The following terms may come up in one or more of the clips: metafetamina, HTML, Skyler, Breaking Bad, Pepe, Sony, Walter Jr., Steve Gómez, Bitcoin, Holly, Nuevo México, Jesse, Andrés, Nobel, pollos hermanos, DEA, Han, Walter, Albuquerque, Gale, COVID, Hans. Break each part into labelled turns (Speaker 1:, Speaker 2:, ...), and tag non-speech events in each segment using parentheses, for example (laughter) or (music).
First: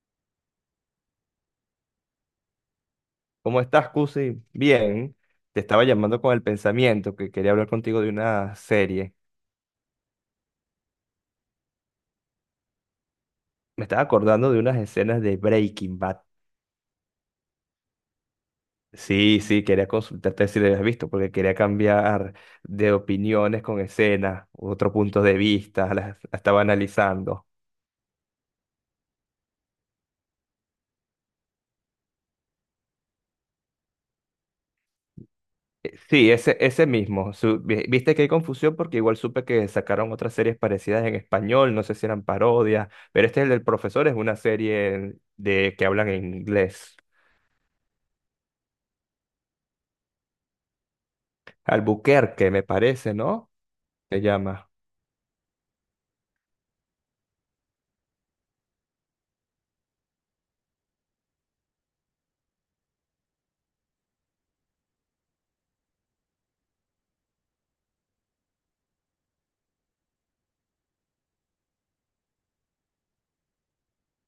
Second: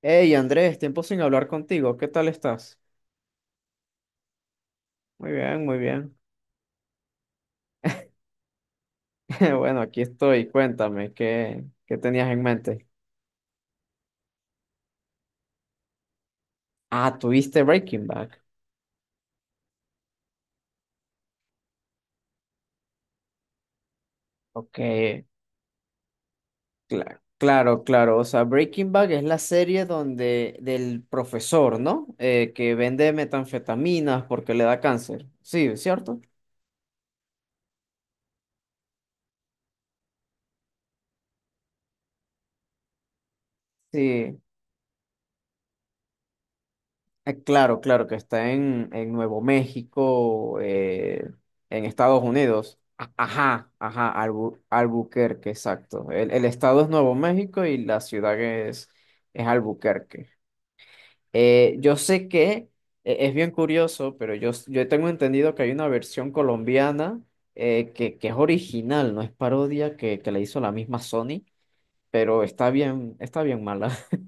Speaker 1: Hey Andrés, tiempo sin hablar contigo, ¿qué tal estás?
Speaker 2: ¿Cómo estás, Cusi? Bien,
Speaker 1: Muy
Speaker 2: te
Speaker 1: bien, muy
Speaker 2: estaba
Speaker 1: bien.
Speaker 2: llamando con el pensamiento que quería hablar contigo de una serie.
Speaker 1: (laughs) Bueno, aquí estoy, cuéntame, ¿qué tenías en mente?
Speaker 2: Me estaba acordando de unas escenas de Breaking Bad.
Speaker 1: Ah, ¿tuviste Breaking Bad?
Speaker 2: Sí, sí, quería consultarte si la habías visto, porque quería cambiar de opiniones con escenas,
Speaker 1: Ok,
Speaker 2: otro punto de vista, la estaba analizando.
Speaker 1: claro, claro, o sea, Breaking Bad es la serie donde del profesor, ¿no? Que vende metanfetaminas porque le da cáncer, sí,
Speaker 2: Eh,
Speaker 1: ¿cierto?
Speaker 2: Sí, ese mismo. Viste que hay confusión porque igual supe que sacaron otras series parecidas en español, no sé si eran parodias, pero este es el del profesor, es una
Speaker 1: Sí.
Speaker 2: serie de que hablan en inglés.
Speaker 1: Claro, claro, que está en Nuevo México, en Estados
Speaker 2: Albuquerque, me
Speaker 1: Unidos.
Speaker 2: parece, ¿no?
Speaker 1: Ajá, ajá,
Speaker 2: Se llama.
Speaker 1: Albuquerque, exacto. El estado es Nuevo México y la ciudad es Albuquerque. Yo sé que es bien curioso, pero yo, yo tengo entendido que hay una versión colombiana que es original, no es parodia que le hizo la misma Sony, pero está bien mala. (laughs)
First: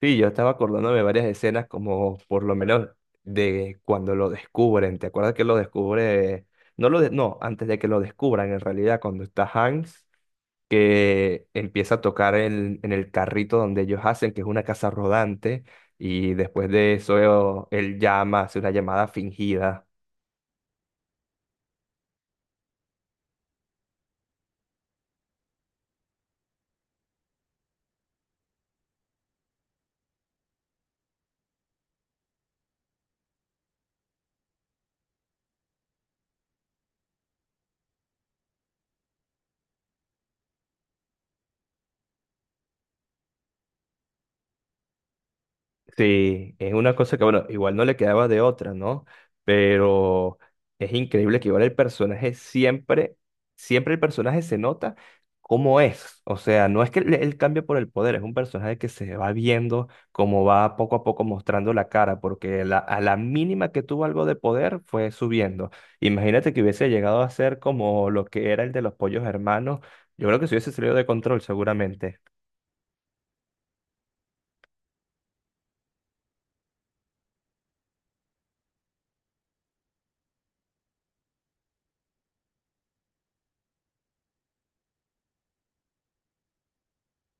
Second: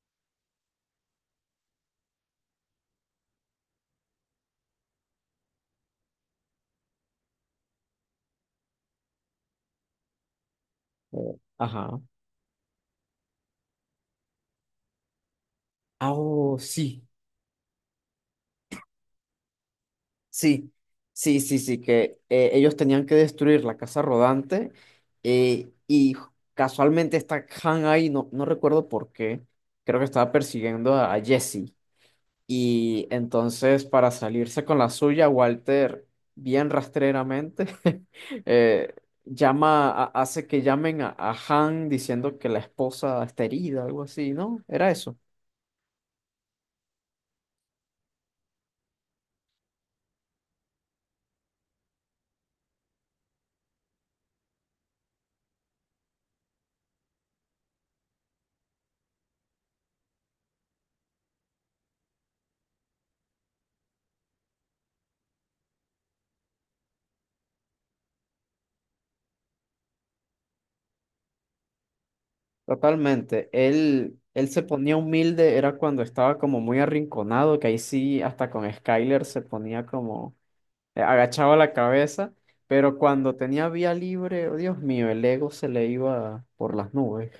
Speaker 2: Sí, yo estaba acordándome de varias escenas, como por lo menos de cuando lo descubren. ¿Te acuerdas que lo descubre? No, no, antes de que lo descubran, en realidad, cuando está Hans,
Speaker 1: Eh,
Speaker 2: que empieza
Speaker 1: Ajá.
Speaker 2: a tocar en el carrito donde ellos hacen, que es una casa rodante,
Speaker 1: Ah,
Speaker 2: y
Speaker 1: oh,
Speaker 2: después de
Speaker 1: sí.
Speaker 2: eso, él llama, hace una llamada fingida.
Speaker 1: Sí, sí, sí, sí, que ellos tenían que destruir la casa rodante y casualmente está Han ahí, no, no recuerdo por qué, creo que estaba persiguiendo a Jesse y entonces para salirse con la suya, Walter, bien rastreramente, (laughs) eh, llama, hace que llamen a Han diciendo que la esposa está herida, algo así, ¿no? Era eso.
Speaker 2: Sí, es una cosa que, bueno, igual no le quedaba de otra, ¿no? Pero es increíble que igual el personaje siempre, siempre el personaje se nota cómo es. O sea, no es que le- él cambie por el poder, es un personaje que se va viendo como va poco a poco mostrando la cara, porque a la mínima que tuvo algo de poder fue subiendo. Imagínate que hubiese llegado a ser como lo que era el de los pollos hermanos. Yo creo que se hubiese salido de control seguramente.
Speaker 1: Totalmente. Él se ponía humilde, era cuando estaba como muy arrinconado, que ahí sí, hasta con Skyler se ponía como, agachaba la cabeza, pero cuando tenía vía libre, oh, Dios mío, el ego se le iba por las nubes.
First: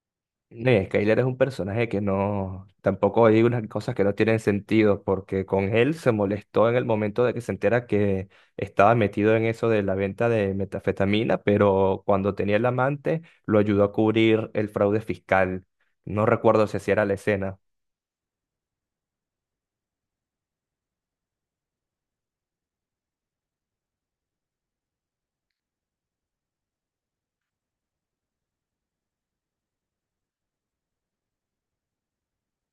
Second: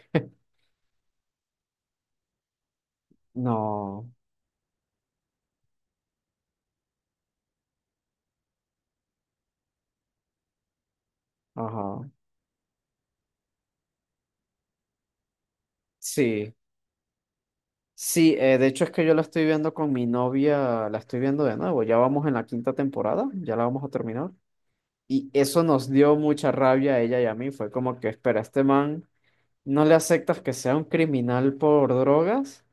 Speaker 2: No, y Skyler es un personaje que no, tampoco hay unas cosas que
Speaker 1: No,
Speaker 2: no tienen sentido, porque con él se molestó en el momento de que se entera que estaba metido en eso de la venta de metafetamina, pero
Speaker 1: ajá.
Speaker 2: cuando tenía el amante lo ayudó a cubrir el fraude fiscal. No
Speaker 1: Sí,
Speaker 2: recuerdo si así era la escena.
Speaker 1: sí, de hecho es que yo la estoy viendo con mi novia, la estoy viendo de nuevo, ya vamos en la quinta temporada, ya la vamos a terminar. Y eso nos dio mucha rabia a ella y a mí, fue como que, espera, este man. No le aceptas que sea un criminal por drogas,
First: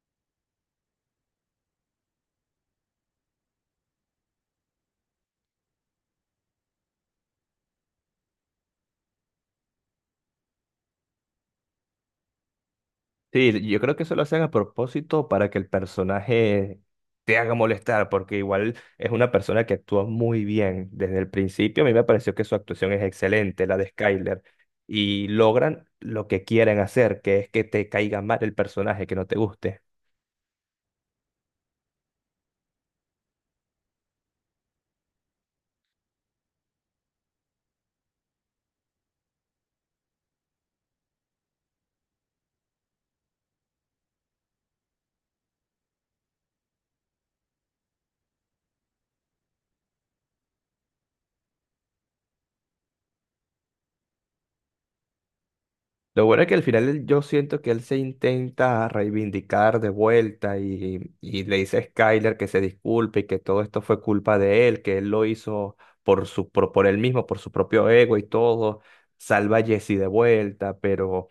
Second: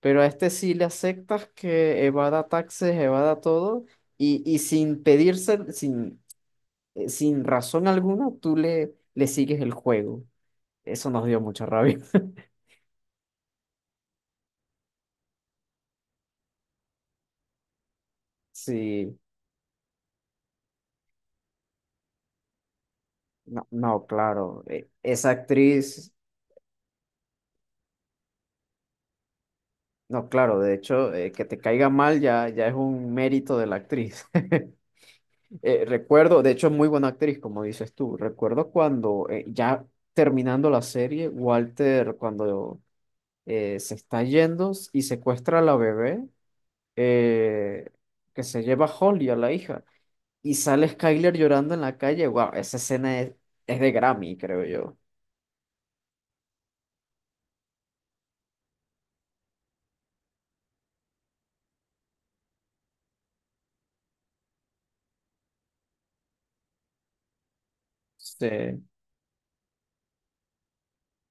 Speaker 1: pero a este sí le aceptas que evada taxes, evada todo, y sin pedirse, sin, sin razón alguna, tú le, le sigues el juego. Eso nos dio mucha rabia. (laughs)
Speaker 2: Sí, yo creo que eso lo hacen a propósito para que el personaje te haga molestar, porque igual es
Speaker 1: Sí,
Speaker 2: una persona que actúa muy bien desde el principio. A mí me pareció que su actuación es excelente,
Speaker 1: no,
Speaker 2: la de
Speaker 1: no,
Speaker 2: Skyler,
Speaker 1: claro,
Speaker 2: y
Speaker 1: esa
Speaker 2: logran
Speaker 1: actriz,
Speaker 2: lo que quieren hacer, que es que te caiga mal el personaje, que no te guste.
Speaker 1: no, claro, de hecho, que te caiga mal ya, ya es un mérito de la actriz. (laughs) Recuerdo, de hecho, es muy buena actriz, como dices tú. Recuerdo cuando ya terminando la serie, Walter, cuando se está yendo y secuestra a la bebé, eh, que se lleva a Holly, a la hija, y sale Skyler llorando en la calle. Wow, esa escena es de Grammy, creo yo.
Speaker 2: Lo bueno es que al final yo siento que él se intenta reivindicar de vuelta y le dice a Skyler que se disculpe y que todo esto fue culpa de él, que él lo hizo por su, él mismo, por su propio ego y todo.
Speaker 1: Sí.
Speaker 2: Salva a Jesse de vuelta, pero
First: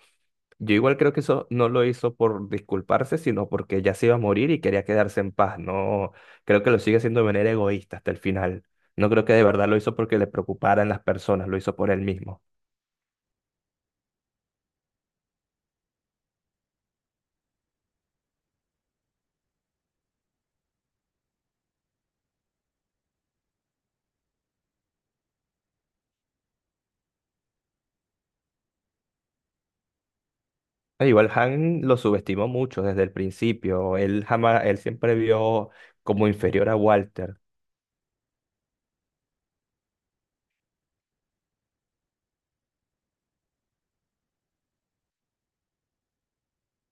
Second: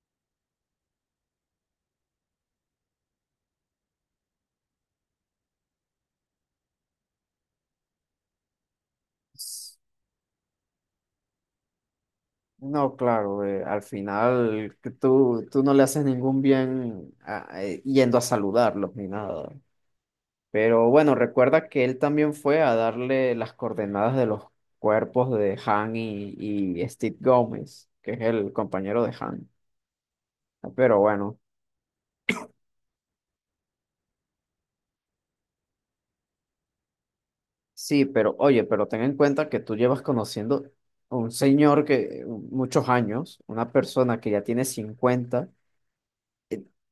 Speaker 2: yo igual creo que eso no lo hizo por disculparse, sino porque ya se iba a morir y quería quedarse en paz. No, creo que lo sigue haciendo de manera egoísta hasta el final. No creo que de verdad lo hizo porque le preocuparan las personas, lo hizo por él mismo.
Speaker 1: No, claro, al final que tú no le haces ningún bien yendo a saludarlos ni nada. Pero bueno, recuerda que él también fue a darle las coordenadas de los cuerpos de Han y Steve Gómez, que es el compañero de Han. Pero
Speaker 2: Igual
Speaker 1: bueno,
Speaker 2: Han lo subestimó mucho desde el principio. Él jamás, él siempre vio como inferior a Walter.
Speaker 1: sí, pero oye, pero ten en cuenta que tú llevas conociendo a un señor que muchos años, una persona que ya tiene cincuenta.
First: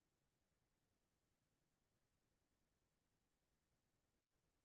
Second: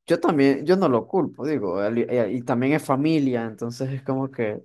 Speaker 1: Yo también, yo no lo culpo, digo, y también es familia, entonces es como que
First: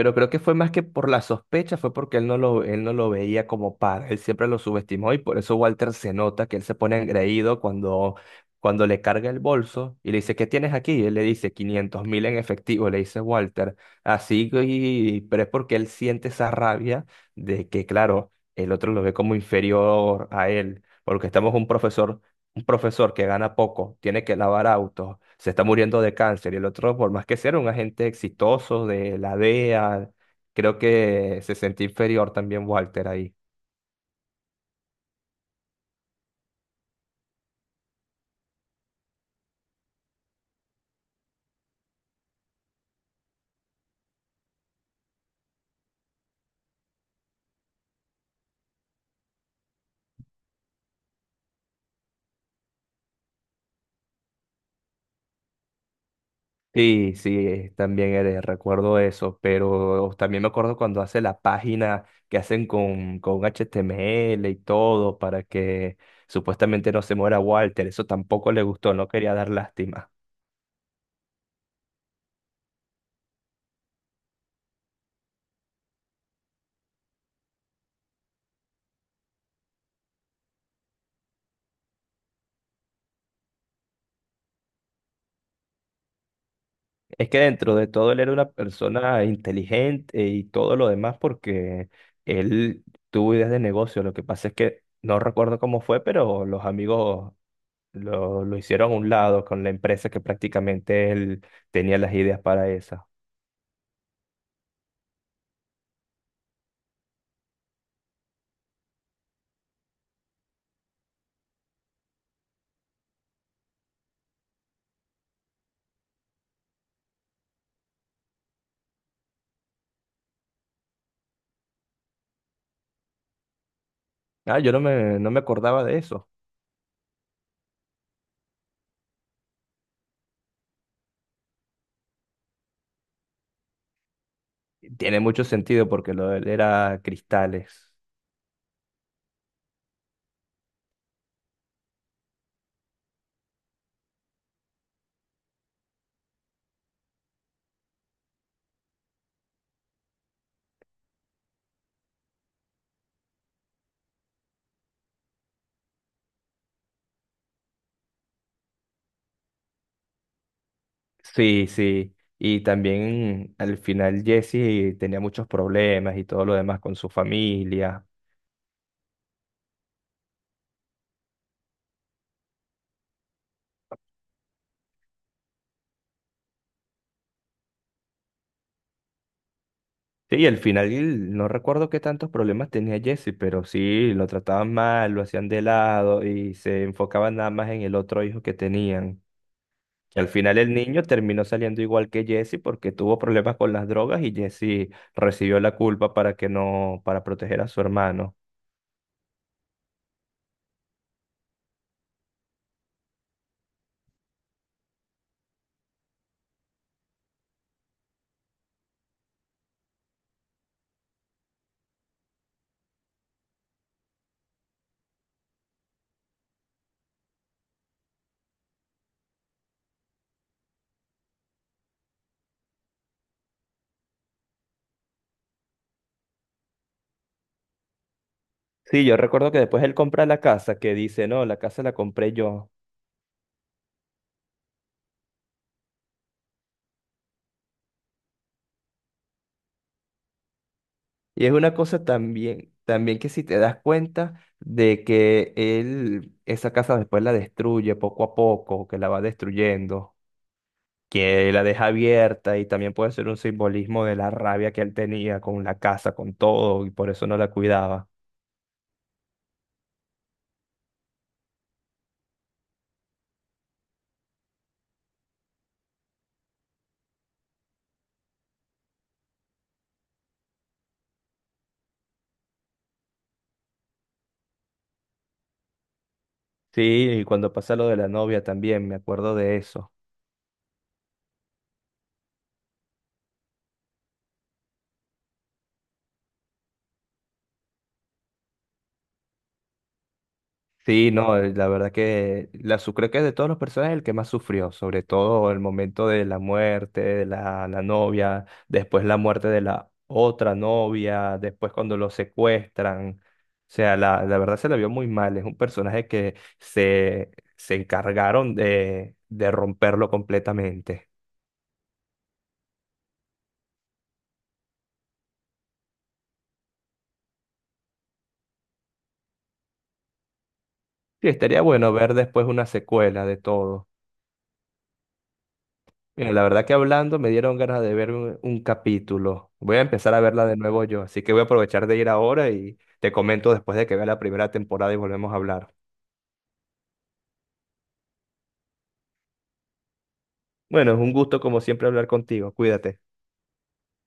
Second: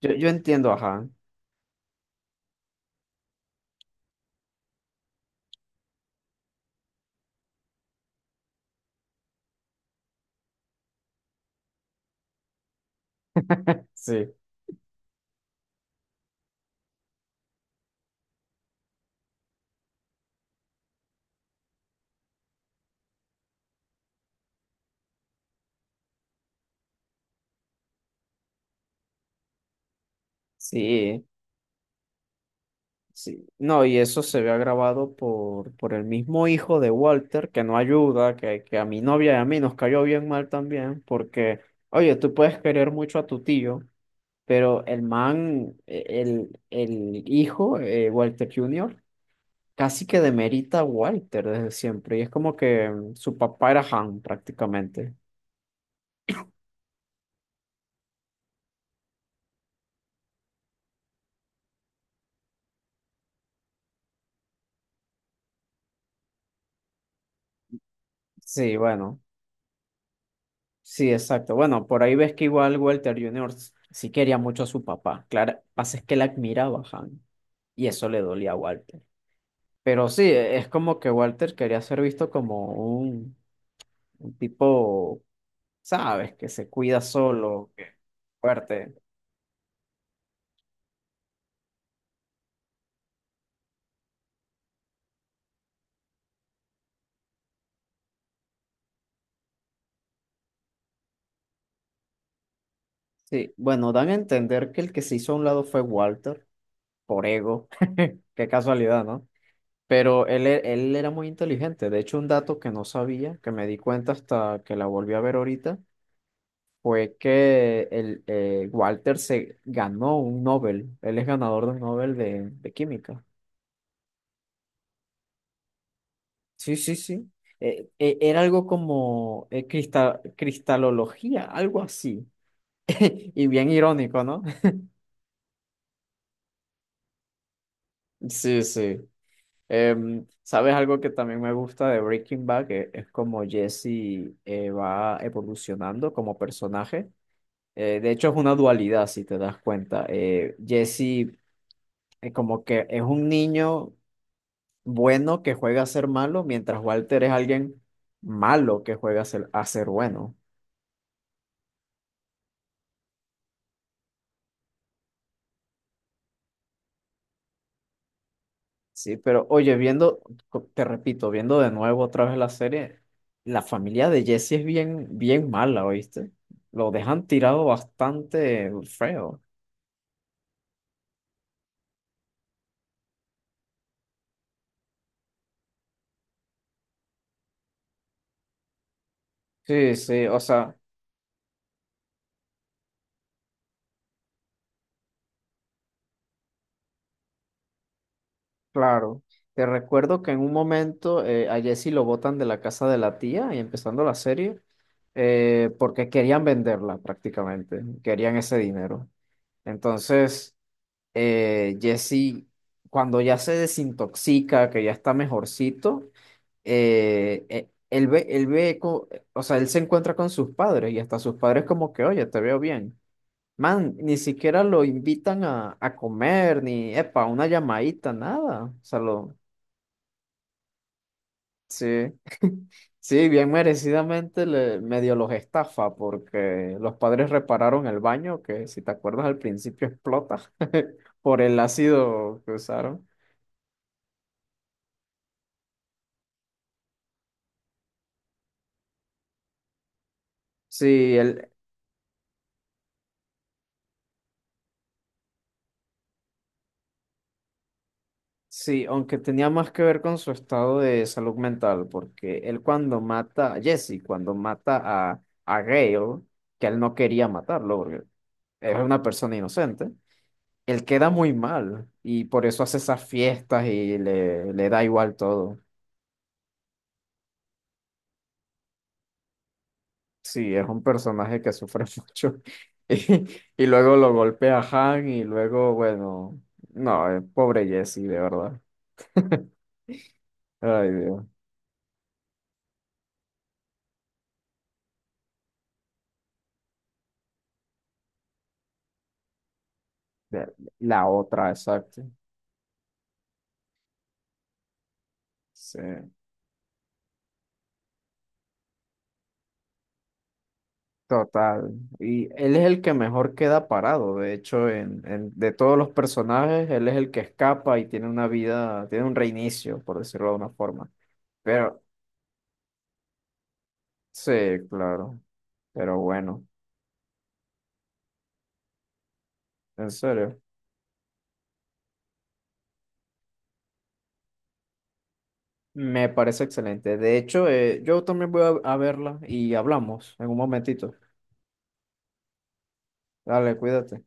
Speaker 1: yo, yo
Speaker 2: creo que fue más
Speaker 1: entiendo a
Speaker 2: que por
Speaker 1: Han.
Speaker 2: la sospecha, fue porque él no lo veía como par. Él siempre lo subestimó y por eso Walter se nota que él se pone engreído cuando, cuando le carga el bolso y le dice, ¿qué tienes aquí? Y él le dice 500 mil en efectivo, le dice Walter.
Speaker 1: Sí,
Speaker 2: Así, y, pero es porque él siente esa rabia de que, claro, el otro lo ve como inferior a él. Porque estamos un profesor que gana poco, tiene que lavar autos, se está muriendo de cáncer y el otro, por más que sea, un agente exitoso de la DEA, creo
Speaker 1: sí.
Speaker 2: que se sentía inferior también Walter ahí.
Speaker 1: Sí, no, y eso se ve agravado por el mismo hijo de Walter, que no ayuda, que a mi novia y a mí nos cayó bien mal también, porque, oye, tú puedes querer mucho a tu tío, pero el man, el hijo, Walter Jr., casi que demerita a Walter desde siempre, y es como que mm, su papá era Han prácticamente.
Speaker 2: Sí, sí, también eres, recuerdo eso, pero también me acuerdo cuando hace la página que hacen con, HTML y todo para que supuestamente no se muera Walter, eso tampoco le
Speaker 1: Sí,
Speaker 2: gustó, no
Speaker 1: bueno,
Speaker 2: quería dar lástima.
Speaker 1: sí, exacto. Bueno, por ahí ves que igual Walter Jr. sí quería mucho a su papá, claro, pasa es que él admiraba a Han, y eso le dolía a Walter. Pero sí, e, es como que Walter quería ser visto como un, un tipo, ¿sabes? Que se cuida
Speaker 2: Es que
Speaker 1: solo,
Speaker 2: dentro de
Speaker 1: que
Speaker 2: todo él era una
Speaker 1: fuerte.
Speaker 2: persona inteligente y todo lo demás porque él tuvo ideas de negocio. Lo que pasa es que no recuerdo cómo fue, pero los amigos lo hicieron a un lado con la empresa que prácticamente él tenía las ideas para esa.
Speaker 1: Sí, bueno, dan a entender que el que se hizo a un lado fue Walter, por ego. (laughs) Qué casualidad, ¿no? Pero él, él era muy inteligente. De hecho, un dato que no sabía, que me di cuenta hasta que la volví a ver ahorita, fue que el, Walter se ganó un Nobel. Él es ganador de un Nobel de química.
Speaker 2: Ah, yo no me acordaba de eso.
Speaker 1: Sí, sí, sí. Era algo como cristalología, algo así. (laughs) Y bien irónico, ¿no?
Speaker 2: Tiene mucho sentido porque lo de él era cristales.
Speaker 1: (laughs) Sí, sí. ¿Sabes algo que también me gusta de Breaking Bad? Que es como Jesse va evolucionando como personaje. De hecho, es una dualidad, si te das cuenta. Jesse como que es un niño bueno que juega a ser malo, mientras Walter es alguien malo que juega a ser bueno.
Speaker 2: Sí, sí. Y también al final Jesse tenía muchos problemas y todo lo demás con su familia.
Speaker 1: Sí, pero oye, viendo, te repito, viendo de nuevo otra vez la serie, la familia de Jesse es bien, bien mala, ¿oíste? Lo dejan tirado bastante feo.
Speaker 2: Sí, y al final no recuerdo qué tantos problemas tenía Jesse, pero sí, lo trataban mal, lo hacían de lado y se enfocaban nada más en el otro hijo que tenían.
Speaker 1: Sí,
Speaker 2: Y
Speaker 1: sí,
Speaker 2: al
Speaker 1: o
Speaker 2: final el
Speaker 1: sea,
Speaker 2: niño terminó saliendo igual que Jesse porque tuvo problemas con las drogas y Jesse recibió la culpa para que no, para proteger a su hermano.
Speaker 1: claro. Te recuerdo que en un momento a Jesse lo botan de la casa de la tía y empezando la serie, porque querían venderla prácticamente, querían ese dinero. Entonces, Jesse, cuando ya se desintoxica, que ya está mejorcito, él ve, o sea, él se encuentra con sus padres y hasta sus padres como que, oye, te veo bien. Man, ni siquiera lo invitan a comer, ni, epa, una llamadita, nada. O sea,
Speaker 2: Sí, yo
Speaker 1: lo,
Speaker 2: recuerdo que después él compra la casa, que dice, no, la casa la
Speaker 1: sí,
Speaker 2: compré yo.
Speaker 1: sí, bien merecidamente le, medio los estafa porque los padres repararon el baño, que si te acuerdas al principio explota (laughs) por
Speaker 2: Y es
Speaker 1: el
Speaker 2: una cosa
Speaker 1: ácido que
Speaker 2: también,
Speaker 1: usaron.
Speaker 2: también que si te das cuenta de que él, esa casa después la destruye poco a poco, que la va destruyendo,
Speaker 1: Sí, él.
Speaker 2: que la deja abierta y también puede ser un simbolismo de la rabia que él tenía con la casa, con todo, y por eso no la cuidaba.
Speaker 1: Sí, aunque tenía más que ver con su estado de salud mental, porque él cuando mata a Jesse, cuando mata a Gale, que él no quería matarlo, porque es una persona inocente, él queda muy mal y por eso hace esas fiestas y le da igual todo.
Speaker 2: Sí, y cuando pasa lo de la novia también, me acuerdo de eso.
Speaker 1: Sí, es un personaje que sufre (laughs) mucho y, y luego lo golpea a Han y luego, bueno, no, pobre Jesse, de verdad. Ay,
Speaker 2: Sí,
Speaker 1: Dios.
Speaker 2: no, la verdad que creo que de todos los personajes el que más sufrió, sobre todo el momento de la muerte de la novia, después la muerte de la
Speaker 1: De-
Speaker 2: otra
Speaker 1: La
Speaker 2: novia,
Speaker 1: otra,
Speaker 2: después cuando
Speaker 1: exacto.
Speaker 2: lo secuestran. O sea, la verdad se la vio muy mal. Es un personaje
Speaker 1: Sí.
Speaker 2: que se encargaron de romperlo completamente.
Speaker 1: Total. Y él es el que mejor queda parado. De hecho, en, de todos los personajes, él es el que escapa y tiene una vida, tiene un reinicio, por decirlo de una forma.
Speaker 2: Sí, estaría
Speaker 1: Pero,
Speaker 2: bueno ver después una secuela de todo.
Speaker 1: sí, claro. Pero
Speaker 2: Mira, la
Speaker 1: bueno,
Speaker 2: verdad que hablando me dieron ganas de ver un capítulo. Voy a
Speaker 1: en
Speaker 2: empezar a
Speaker 1: serio.
Speaker 2: verla de nuevo yo, así que voy a aprovechar de ir ahora y te comento después de que vea la primera temporada y volvemos a hablar.
Speaker 1: Me parece excelente. De hecho, yo también voy a verla y hablamos en un
Speaker 2: Bueno,
Speaker 1: momentito.
Speaker 2: es un gusto como siempre hablar contigo. Cuídate.
Speaker 1: Dale, cuídate.